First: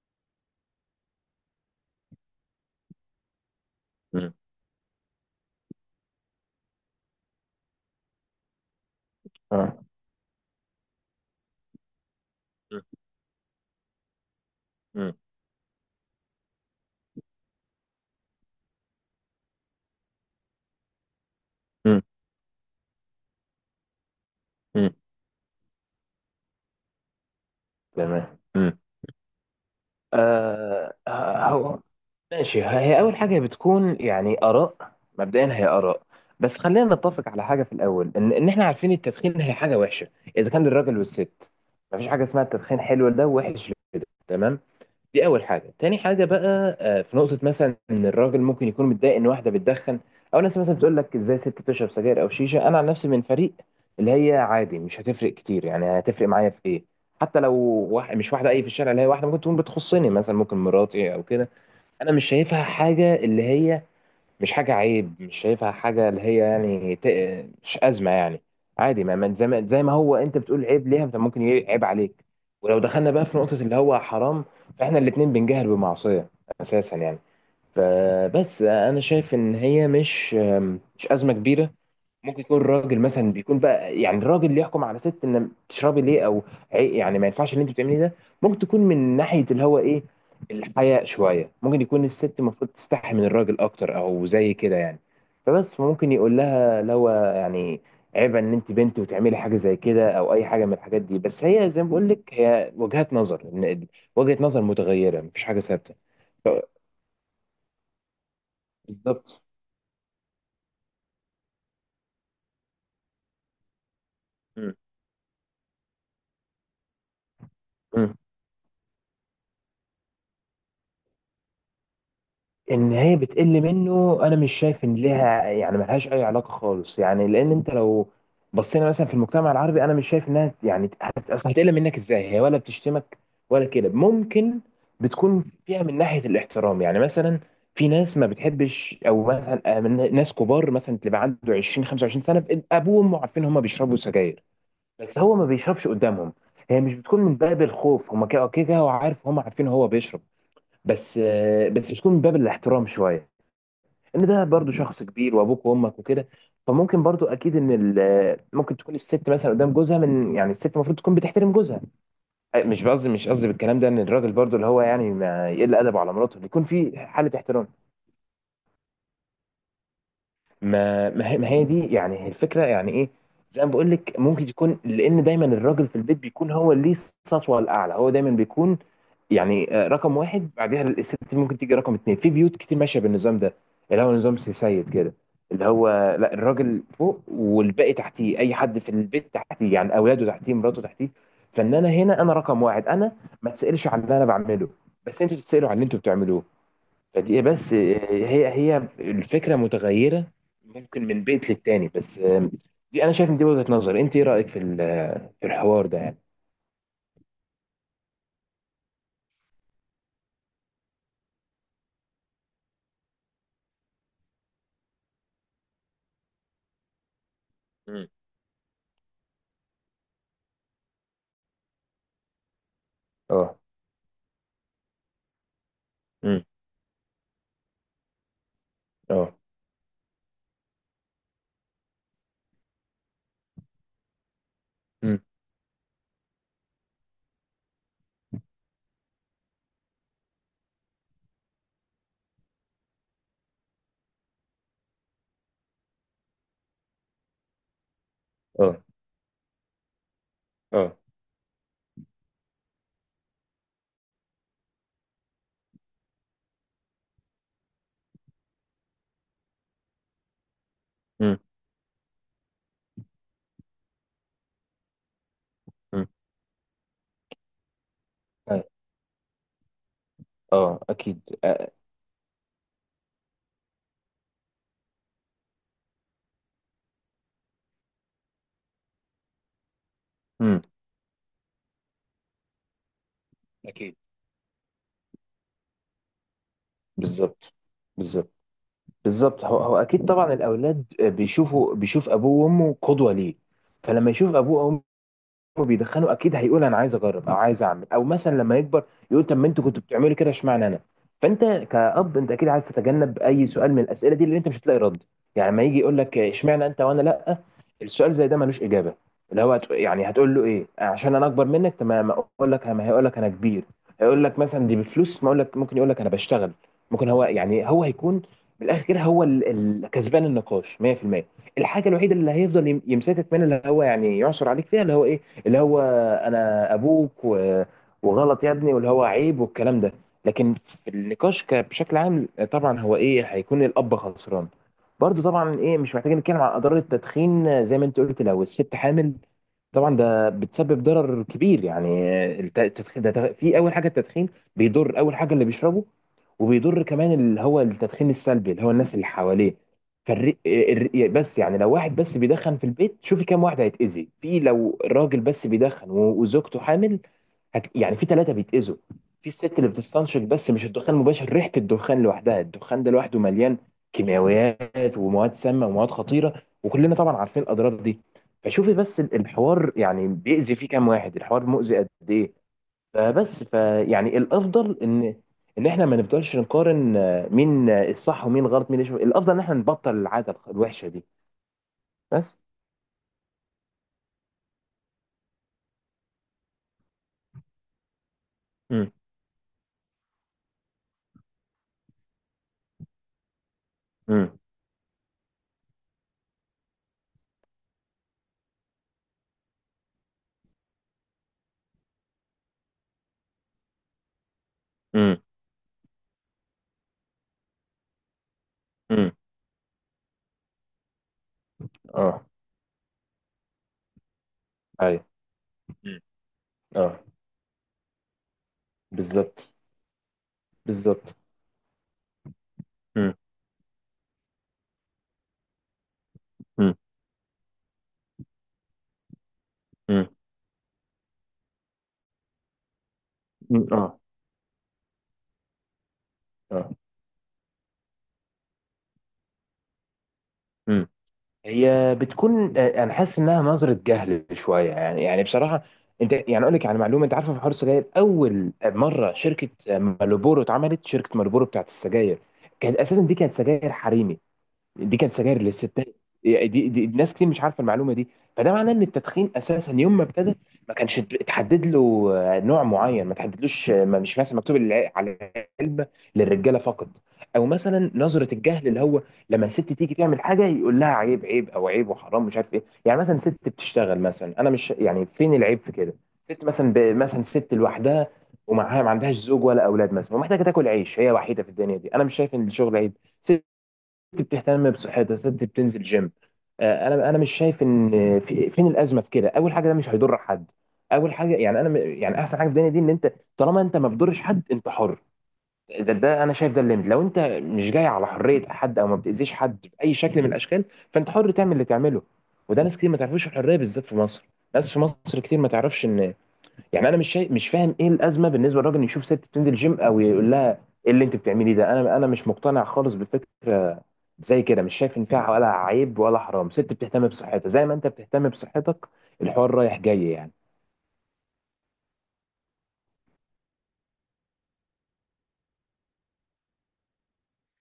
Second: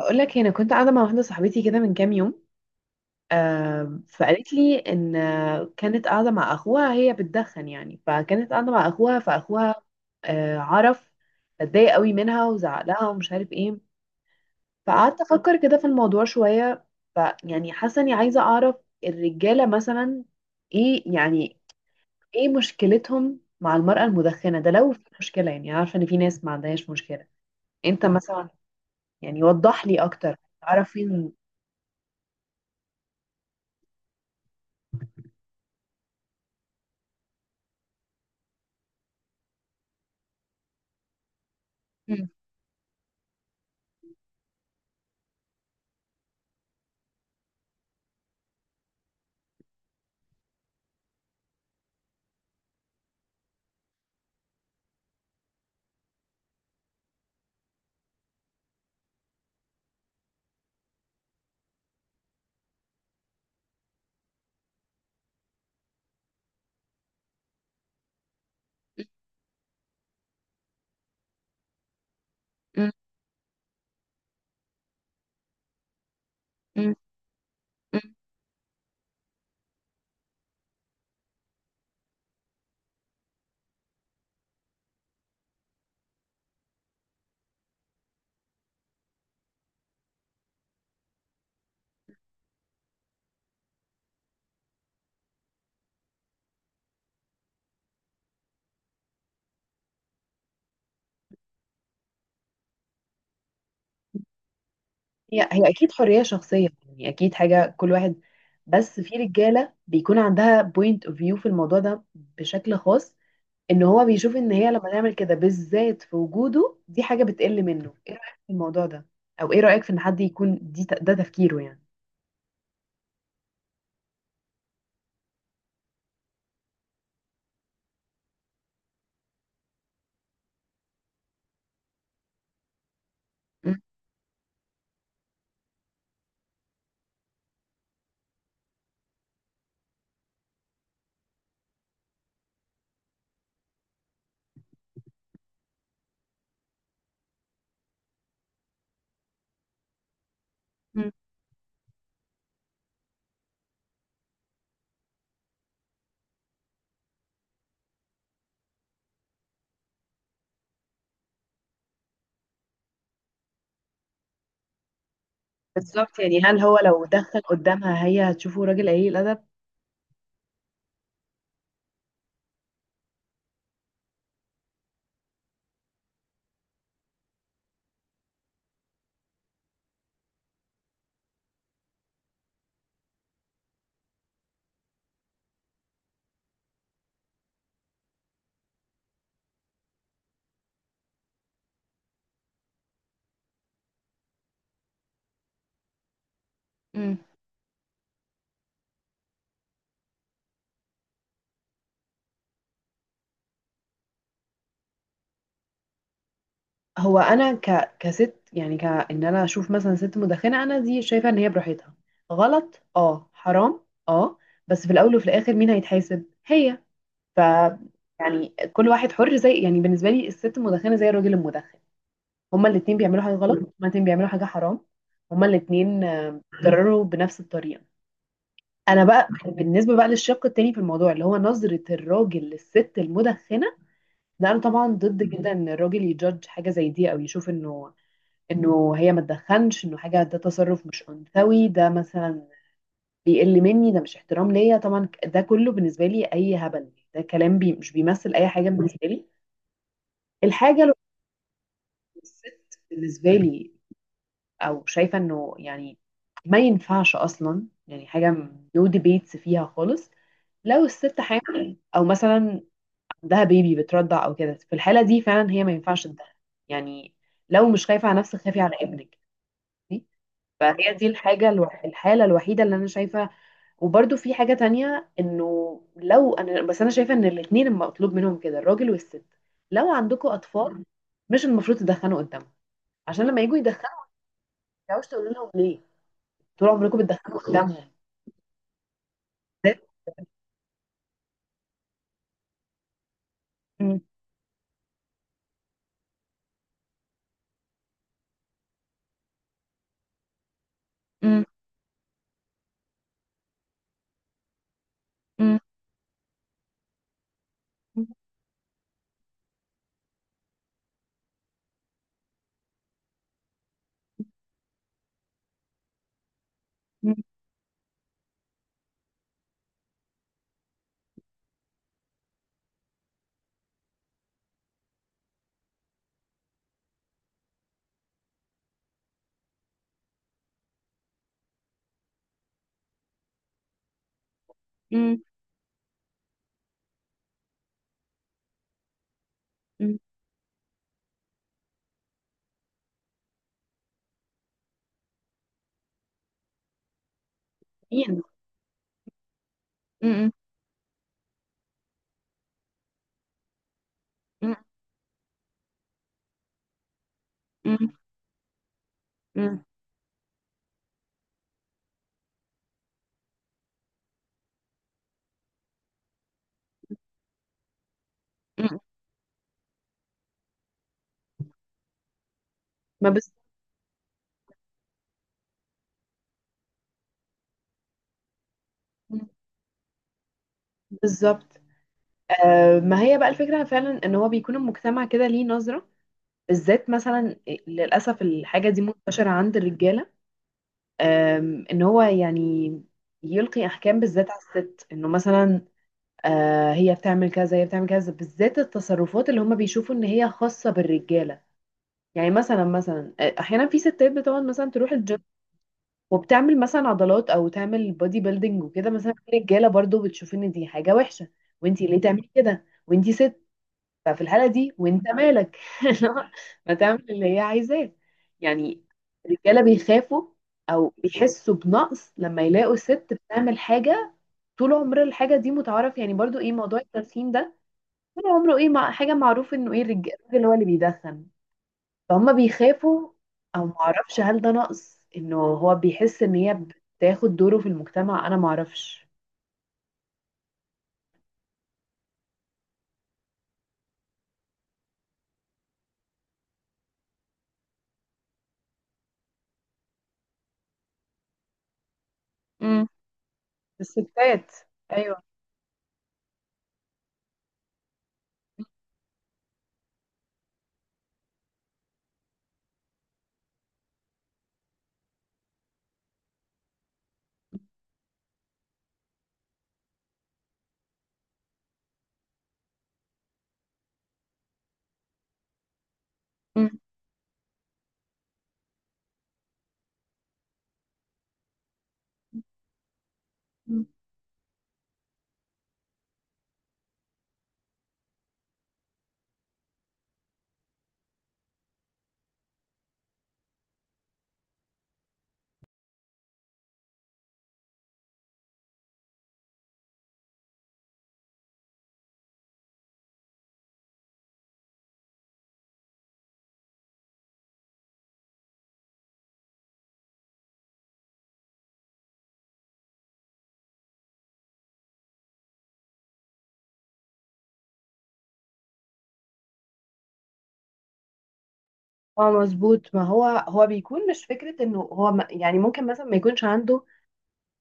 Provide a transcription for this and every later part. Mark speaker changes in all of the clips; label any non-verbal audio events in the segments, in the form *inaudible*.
Speaker 1: هقول لك، انا كنت قاعده مع واحده صاحبتي كده من كام يوم.
Speaker 2: مم.
Speaker 1: فقالت لي ان كانت قاعده مع اخوها، هي بتدخن يعني. فكانت قاعده مع اخوها،
Speaker 2: اه.
Speaker 1: فاخوها عرف، اتضايق قوي منها وزعق لها ومش عارف ايه.
Speaker 2: مم.
Speaker 1: فقعدت افكر كده في الموضوع شويه. فيعني حاسه اني عايزه اعرف الرجاله مثلا ايه يعني،
Speaker 2: مم.
Speaker 1: ايه مشكلتهم مع المراه المدخنه ده
Speaker 2: مم.
Speaker 1: لو في مشكله. يعني أنا عارفه ان في ناس ما عندهاش مشكله، انت
Speaker 2: تمام.
Speaker 1: مثلا.
Speaker 2: مم.
Speaker 1: يعني وضح لي اكتر، تعرف
Speaker 2: آه.
Speaker 1: فين.
Speaker 2: هو ماشي، هي أول حاجة بتكون يعني آراء، مبدئيا هي آراء. بس خلينا نتفق على حاجة في الأول، إن إحنا عارفين التدخين هي حاجة وحشة، إذا كان للراجل والست. مفيش حاجة
Speaker 1: مم.
Speaker 2: اسمها التدخين حلو لده ووحش لده، تمام. دي اول حاجه. تاني حاجه بقى، في نقطه مثلا ان الراجل ممكن يكون متضايق ان واحده بتدخن، او ناس مثلا بتقول لك ازاي ست تشرب سجاير او شيشه. انا عن نفسي من فريق اللي هي عادي، مش هتفرق كتير. يعني هتفرق معايا في ايه؟ حتى لو واحد، مش واحده، اي في الشارع، اللي هي واحده ممكن تكون بتخصني مثلا، ممكن مراتي او كده، انا مش شايفها حاجه اللي هي مش حاجة عيب. مش شايفها حاجة اللي هي يعني مش أزمة يعني. عادي. زي ما هو أنت بتقول عيب ليها، طب ممكن عيب عليك. ولو دخلنا بقى في نقطة اللي هو حرام، فإحنا الاتنين بنجهل بمعصية
Speaker 1: مم.
Speaker 2: أساسا يعني.
Speaker 1: مم.
Speaker 2: فبس أنا شايف إن هي مش أزمة كبيرة. ممكن يكون راجل مثلا بيكون بقى يعني الراجل اللي يحكم على ست ان تشربي ليه، او يعني ما ينفعش اللي انت بتعمليه ده. ممكن تكون من ناحيه اللي هو ايه، الحياء شويه. ممكن يكون الست المفروض تستحي من الراجل اكتر او زي كده يعني. فبس فممكن يقول لها لو يعني عيب ان انت بنت وتعملي حاجه زي كده او اي حاجه من الحاجات دي. بس هي زي ما بقول لك هي وجهات نظر. وجهه نظر متغيره،
Speaker 1: هي
Speaker 2: مفيش حاجه
Speaker 1: هي اكيد
Speaker 2: ثابته.
Speaker 1: حريه
Speaker 2: ف-
Speaker 1: شخصيه، يعني اكيد حاجه كل واحد. بس في
Speaker 2: بالظبط.
Speaker 1: رجاله بيكون عندها بوينت اوف فيو في الموضوع ده بشكل خاص، ان هو بيشوف ان هي لما تعمل كده بالذات في وجوده دي حاجه بتقل منه. ايه
Speaker 2: مم.
Speaker 1: رايك في الموضوع ده؟ او ايه رايك في ان حد يكون دي ده تفكيره يعني؟
Speaker 2: ان هي بتقل منه، انا مش شايف ان ليها يعني، ملهاش اي علاقه خالص يعني. لان انت لو بصينا مثلا في المجتمع العربي، انا مش شايف انها يعني اصل هتقل منك ازاي؟ هي ولا بتشتمك ولا
Speaker 1: مم.
Speaker 2: كده. ممكن بتكون فيها من ناحيه الاحترام يعني. مثلا في ناس ما بتحبش، او مثلا من ناس كبار مثلا تبقى عنده 20 25 سنه، ابوه وامه عارفين هم بيشربوا سجاير بس هو ما بيشربش قدامهم. هي مش بتكون من باب الخوف، هم كده كده هو عارف، هم عارفين هو بيشرب،
Speaker 1: مم.
Speaker 2: بس بس بتكون من باب الاحترام شويه، ان ده برضو شخص كبير وابوك وامك وكده. فممكن برضو اكيد ان ممكن تكون الست مثلا قدام جوزها، من يعني الست المفروض تكون بتحترم جوزها. أي، مش قصدي بالكلام ده ان الراجل برضو اللي هو يعني ما يقل ادبه على
Speaker 1: بالظبط.
Speaker 2: مراته،
Speaker 1: يعني
Speaker 2: اللي
Speaker 1: هل
Speaker 2: يكون
Speaker 1: هو
Speaker 2: في
Speaker 1: لو
Speaker 2: حاله
Speaker 1: دخل
Speaker 2: احترام.
Speaker 1: قدامها هي هتشوفه راجل قليل الادب؟
Speaker 2: ما هي دي يعني هي الفكره يعني ايه. زي ما بقول لك ممكن يكون لان دايما الراجل في البيت بيكون هو اللي ليه السطوه الاعلى. هو دايما بيكون يعني رقم واحد. بعدها الست ممكن تيجي رقم اتنين. في بيوت كتير ماشيه بالنظام ده، اللي هو نظام سي سيد كده، اللي هو لا، الراجل فوق والباقي تحتيه. اي حد في البيت تحتيه، يعني اولاده تحتيه، مراته تحتيه. فان انا هنا انا رقم واحد. انا ما تسالش على اللي انا بعمله، بس انتوا تتسالوا على اللي انتوا بتعملوه.
Speaker 1: مم.
Speaker 2: فدي بس هي الفكرة متغيرة، ممكن من بيت للتاني. بس دي انا شايف ان دي وجهة نظر. انت ايه رأيك في في الحوار ده يعني؟
Speaker 1: هو انا كست يعني كان، انا اشوف مثلا ست مدخنه، انا دي شايفه ان هي براحتها غلط، اه حرام. اه. بس في الاول وفي الاخر مين هيتحاسب؟ هي. ف
Speaker 2: مم.
Speaker 1: يعني كل واحد حر. زي يعني بالنسبه لي الست المدخنه زي الراجل المدخن، هما الاتنين بيعملوا حاجه
Speaker 2: اه.
Speaker 1: غلط، هما الاتنين بيعملوا حاجه حرام، هما الاتنين
Speaker 2: مم.
Speaker 1: اتضرروا بنفس الطريقه. انا بقى
Speaker 2: اه.
Speaker 1: بالنسبه بقى للشق التاني في الموضوع اللي هو نظره الراجل للست المدخنه، لا انا طبعا
Speaker 2: مم.
Speaker 1: ضد جدا ان الراجل يجادج حاجه زي دي، او يشوف انه هي ما تدخنش، انه حاجه، ده تصرف مش انثوي، ده مثلا بيقل مني، ده مش احترام ليا. طبعا ده كله بالنسبه لي اي هبل، ده كلام بي مش بيمثل اي حاجه
Speaker 2: اه.
Speaker 1: بالنسبه لي. الحاجه، لو
Speaker 2: اه.
Speaker 1: الست بالنسبه لي او شايفه انه يعني ما ينفعش اصلا، يعني حاجه نو ديبيتس فيها خالص. لو الست
Speaker 2: مم.
Speaker 1: حامل او مثلا عندها بيبي بترضع او كده، في الحاله دي فعلا هي ما ينفعش
Speaker 2: مم.
Speaker 1: تدخن. يعني لو مش خايفه على نفسك، خافي
Speaker 2: أي.
Speaker 1: على ابنك.
Speaker 2: اه
Speaker 1: فهي دي
Speaker 2: اكيد، آه.
Speaker 1: الحالة الوحيدة اللي أنا شايفة. وبرده في حاجة تانية، إنه لو أنا، بس أنا شايفة إن الاتنين المطلوب منهم كده، الراجل والست، لو عندكم
Speaker 2: مم.
Speaker 1: أطفال مش المفروض تدخنوا قدامهم، عشان لما يجوا يدخنوا
Speaker 2: اكيد.
Speaker 1: ما تعرفوش تقولوا لهم ليه، طول عمركم بتدخنوا
Speaker 2: بالظبط.
Speaker 1: قدامهم.
Speaker 2: بالظبط. بالظبط. هو اكيد طبعا الاولاد بيشوف ابوه وامه قدوة ليه.
Speaker 1: مم.
Speaker 2: فلما يشوف ابوه وبيدخنوا، اكيد هيقول انا عايز اجرب او عايز اعمل، او مثلا لما يكبر يقول طب ما انتوا كنتوا بتعملوا كده، اشمعنى انا؟ فانت
Speaker 1: مم.
Speaker 2: كأب انت اكيد عايز تتجنب اي سؤال من الاسئله دي اللي انت مش هتلاقي رد. يعني
Speaker 1: مم.
Speaker 2: لما يجي يقول لك اشمعنى انت وانا لا، السؤال زي ده ملوش اجابه، اللي هو يعني هتقول له ايه؟ عشان انا اكبر منك، تمام؟ اقول لك ما هيقول لك انا كبير. هيقول لك مثلا دي بفلوس، ما اقول لك ممكن يقول لك انا بشتغل. ممكن
Speaker 1: مم.
Speaker 2: هو يعني هو هيكون بالاخر كده هو كسبان النقاش 100%. الحاجه الوحيده اللي هيفضل يمسكك منها، اللي هو يعني يعثر عليك فيها، اللي هو ايه، اللي هو انا ابوك و- وغلط يا ابني واللي هو عيب والكلام ده. لكن في النقاش بشكل عام طبعا هو ايه، هيكون الاب خسران.
Speaker 1: مم.
Speaker 2: برضو طبعا ايه، مش محتاجين نتكلم عن اضرار التدخين. زي ما انت قلت لو الست حامل طبعا
Speaker 1: مم.
Speaker 2: ده بتسبب ضرر كبير يعني. التدخين ده في اول حاجه التدخين بيضر اول حاجه اللي بيشربه، وبيضر كمان اللي هو التدخين
Speaker 1: مين؟
Speaker 2: السلبي، اللي هو الناس اللي حواليه.
Speaker 1: مم.
Speaker 2: بس يعني لو واحد بس بيدخن في البيت، شوفي كام واحد هيتأذي في
Speaker 1: مم.
Speaker 2: لو راجل بس بيدخن و- وزوجته حامل،
Speaker 1: مم.
Speaker 2: يعني في ثلاثة بيتأذوا. في الست
Speaker 1: مم.
Speaker 2: اللي بتستنشق بس مش الدخان المباشر، ريحة الدخان لوحدها. الدخان ده لوحده مليان كيماويات ومواد سامة ومواد خطيرة، وكلنا طبعا عارفين الأضرار دي. فشوفي
Speaker 1: مم.
Speaker 2: بس الحوار يعني بيأذي فيه كام واحد، الحوار مؤذي قد إيه.
Speaker 1: ما بز...
Speaker 2: فبس فيعني الافضل ان احنا ما نفضلش نقارن، مين الصح ومين غلط، مين يشوف.
Speaker 1: مم.
Speaker 2: الافضل ان احنا نبطل العاده الوحشه دي،
Speaker 1: بالظبط.
Speaker 2: بس.
Speaker 1: آه، ما هي بقى الفكرة فعلا إن هو بيكون المجتمع كده ليه نظرة، بالذات مثلا للأسف الحاجة دي
Speaker 2: امم.
Speaker 1: منتشرة عند الرجالة. إن هو يعني يلقي أحكام بالذات
Speaker 2: امم.
Speaker 1: على الست، إنه مثلا هي بتعمل كذا، هي بتعمل كذا، بالذات التصرفات اللي هم بيشوفوا إن هي خاصة بالرجالة. يعني مثلا مثلا أحيانا في ستات بتقعد مثلا تروح الجيم
Speaker 2: امم.
Speaker 1: وبتعمل مثلا عضلات أو تعمل بودي بيلدينج وكده،
Speaker 2: امم.
Speaker 1: مثلا في رجالة برضو بتشوف إن دي حاجة وحشة، وإنتي ليه
Speaker 2: اه.
Speaker 1: تعملي كده وإنتي ست. ففي الحالة دي وانت
Speaker 2: ايوه.
Speaker 1: مالك
Speaker 2: مم.
Speaker 1: *laughs* ما
Speaker 2: اه.
Speaker 1: تعمل اللي هي عايزاه يعني.
Speaker 2: بالظبط.
Speaker 1: الرجالة بيخافوا او
Speaker 2: بالظبط.
Speaker 1: بيحسوا بنقص لما يلاقوا ست
Speaker 2: امم.
Speaker 1: بتعمل حاجة. طول عمر الحاجة دي متعارف، يعني برضو ايه
Speaker 2: امم.
Speaker 1: موضوع التدخين ده طول عمره ايه مع حاجة، معروف انه ايه
Speaker 2: امم.
Speaker 1: الراجل هو اللي بيدخن. فهم بيخافوا، او
Speaker 2: اه.
Speaker 1: معرفش هل ده نقص انه هو بيحس ان هي
Speaker 2: اه.
Speaker 1: بتاخد دوره في المجتمع. انا معرفش.
Speaker 2: مم. هي بتكون، انا حاسس انها نظره جهل شويه يعني بصراحه. انت يعني اقول لك على معلومه، انت عارفه في حوار السجاير اول مره شركه مالبورو اتعملت، شركه مالبورو بتاعت السجاير كانت
Speaker 1: امم.
Speaker 2: اساسا دي كانت سجاير حريمي.
Speaker 1: الستات.
Speaker 2: دي كانت
Speaker 1: ايوه.
Speaker 2: سجاير للستات. دي ناس كتير مش عارفه المعلومه دي. فده معناه ان التدخين اساسا يوم ما ابتدى ما كانش اتحدد له نوع معين، ما تحددلوش، ما مش مثلا مكتوب على العلبه للرجاله فقط. او مثلا نظره الجهل، اللي هو لما الست تيجي تعمل حاجه يقول لها عيب، عيب، او عيب وحرام مش عارف ايه. يعني مثلا ست بتشتغل مثلا، انا مش يعني فين العيب في كده؟ ست مثلا مثلا ست لوحدها ومعاها ما عندهاش زوج ولا اولاد مثلا ومحتاجه تاكل عيش، هي وحيده في الدنيا دي، انا مش شايف ان الشغل عيب. ست
Speaker 1: مم.
Speaker 2: ست بتهتم بصحتها، ست بتنزل جيم، انا مش شايف ان في فين الازمه في كده. اول حاجه ده مش هيضر حد. اول حاجه يعني انا يعني احسن حاجه في الدنيا دي ان انت طالما انت ما بتضرش حد، انت حر. ده انا شايف ده الليمت. لو انت مش جاي على حريه حد او ما بتاذيش حد باي شكل من الاشكال، فانت حر تعمل اللي تعمله. وده ناس كتير ما تعرفوش الحريه، بالذات في مصر. ناس في مصر كتير ما تعرفش ان، يعني انا مش شايف، مش فاهم ايه الازمه بالنسبه للراجل إنه يشوف ست بتنزل جيم او يقول لها ايه اللي انت بتعمليه ده. انا مش مقتنع خالص بفكره زي كده. مش شايف ان فيها ولا عيب ولا حرام. ست بتهتم بصحتها زي ما انت بتهتم بصحتك، الحوار رايح جاي يعني.
Speaker 1: اه مظبوط. ما هو بيكون مش فكرة انه هو يعني ممكن مثلا ما يكونش عنده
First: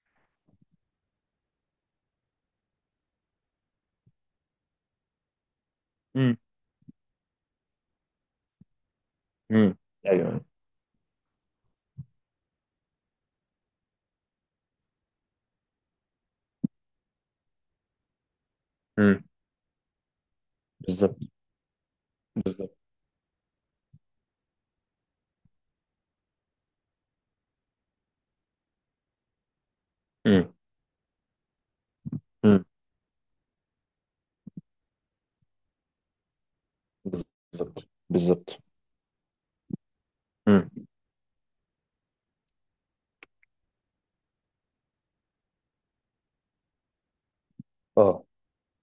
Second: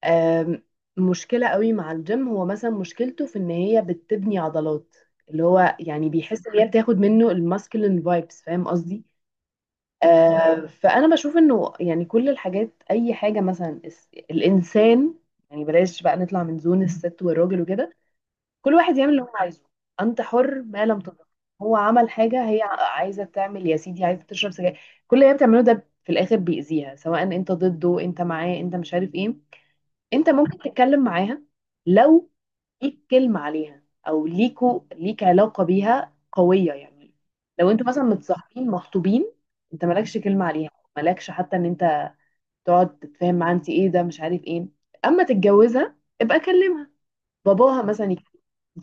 Speaker 1: آم، مشكلة قوي مع الجيم. هو مثلا مشكلته في ان هي بتبني عضلات، اللي هو يعني
Speaker 2: امم.
Speaker 1: بيحس ان هي بتاخد منه الماسكلين فايبس، فاهم قصدي؟
Speaker 2: امم. ايوه.
Speaker 1: فانا بشوف انه يعني كل الحاجات، اي حاجة مثلا الانسان، يعني بلاش بقى نطلع من زون الست والراجل وكده، كل واحد يعمل اللي
Speaker 2: امم.
Speaker 1: هو عايزه. انت حر ما لم
Speaker 2: بالظبط.
Speaker 1: تضر. هو عمل حاجه، هي
Speaker 2: بالظبط.
Speaker 1: عايزه تعمل، يا سيدي، عايزه تشرب سجاير. كل اللي هي بتعمله ده في الاخر بيأذيها، سواء انت ضده انت معاه انت مش عارف ايه. انت
Speaker 2: امم.
Speaker 1: ممكن تتكلم معاها لو
Speaker 2: امم.
Speaker 1: ليك كلمه عليها، او ليكو، ليك علاقه بيها قويه يعني. لو انتوا
Speaker 2: بالظبط.
Speaker 1: مثلا
Speaker 2: بالظبط.
Speaker 1: متصاحبين مخطوبين، انت مالكش كلمه
Speaker 2: امم.
Speaker 1: عليها، مالكش حتى ان انت تقعد تتفاهم معاها، انت ايه ده مش عارف ايه. اما تتجوزها ابقى كلمها. باباها مثلا
Speaker 2: اه.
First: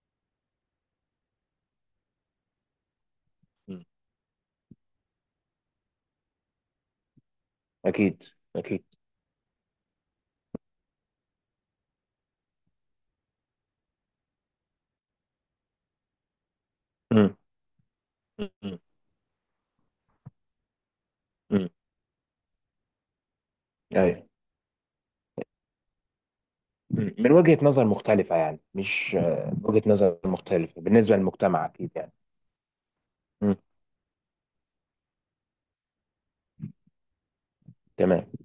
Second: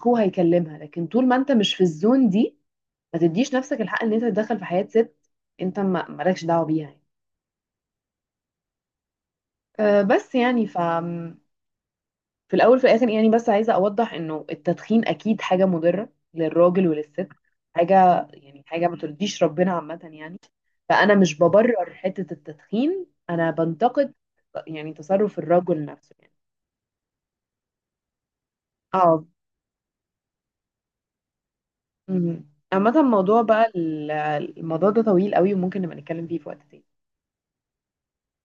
Speaker 1: هو هيكلمها، لكن طول ما انت مش في الزون دي، ما تديش نفسك
Speaker 2: مم.
Speaker 1: الحق ان انت تتدخل في حياة ست. انت ما مالكش دعوة بيها يعني.
Speaker 2: اكيد. اكيد.
Speaker 1: أه، بس يعني في الاول في الاخر يعني، بس عايزة اوضح انه التدخين اكيد حاجة مضرة للراجل وللست،
Speaker 2: امم.
Speaker 1: حاجة يعني
Speaker 2: امم.
Speaker 1: حاجة ما ترضيش ربنا عامة يعني. فانا مش
Speaker 2: امم.
Speaker 1: ببرر حتة التدخين، انا بنتقد
Speaker 2: ايوه.
Speaker 1: يعني تصرف الرجل نفسه يعني.
Speaker 2: مم. من وجهة نظر مختلفة يعني، مش
Speaker 1: اه
Speaker 2: وجهة نظر مختلفة بالنسبة للمجتمع، أكيد يعني.
Speaker 1: مهم. عامة الموضوع
Speaker 2: مم.
Speaker 1: بقى الموضوع ده طويل قوي، وممكن نبقى نتكلم فيه في وقت تاني.
Speaker 2: تمام.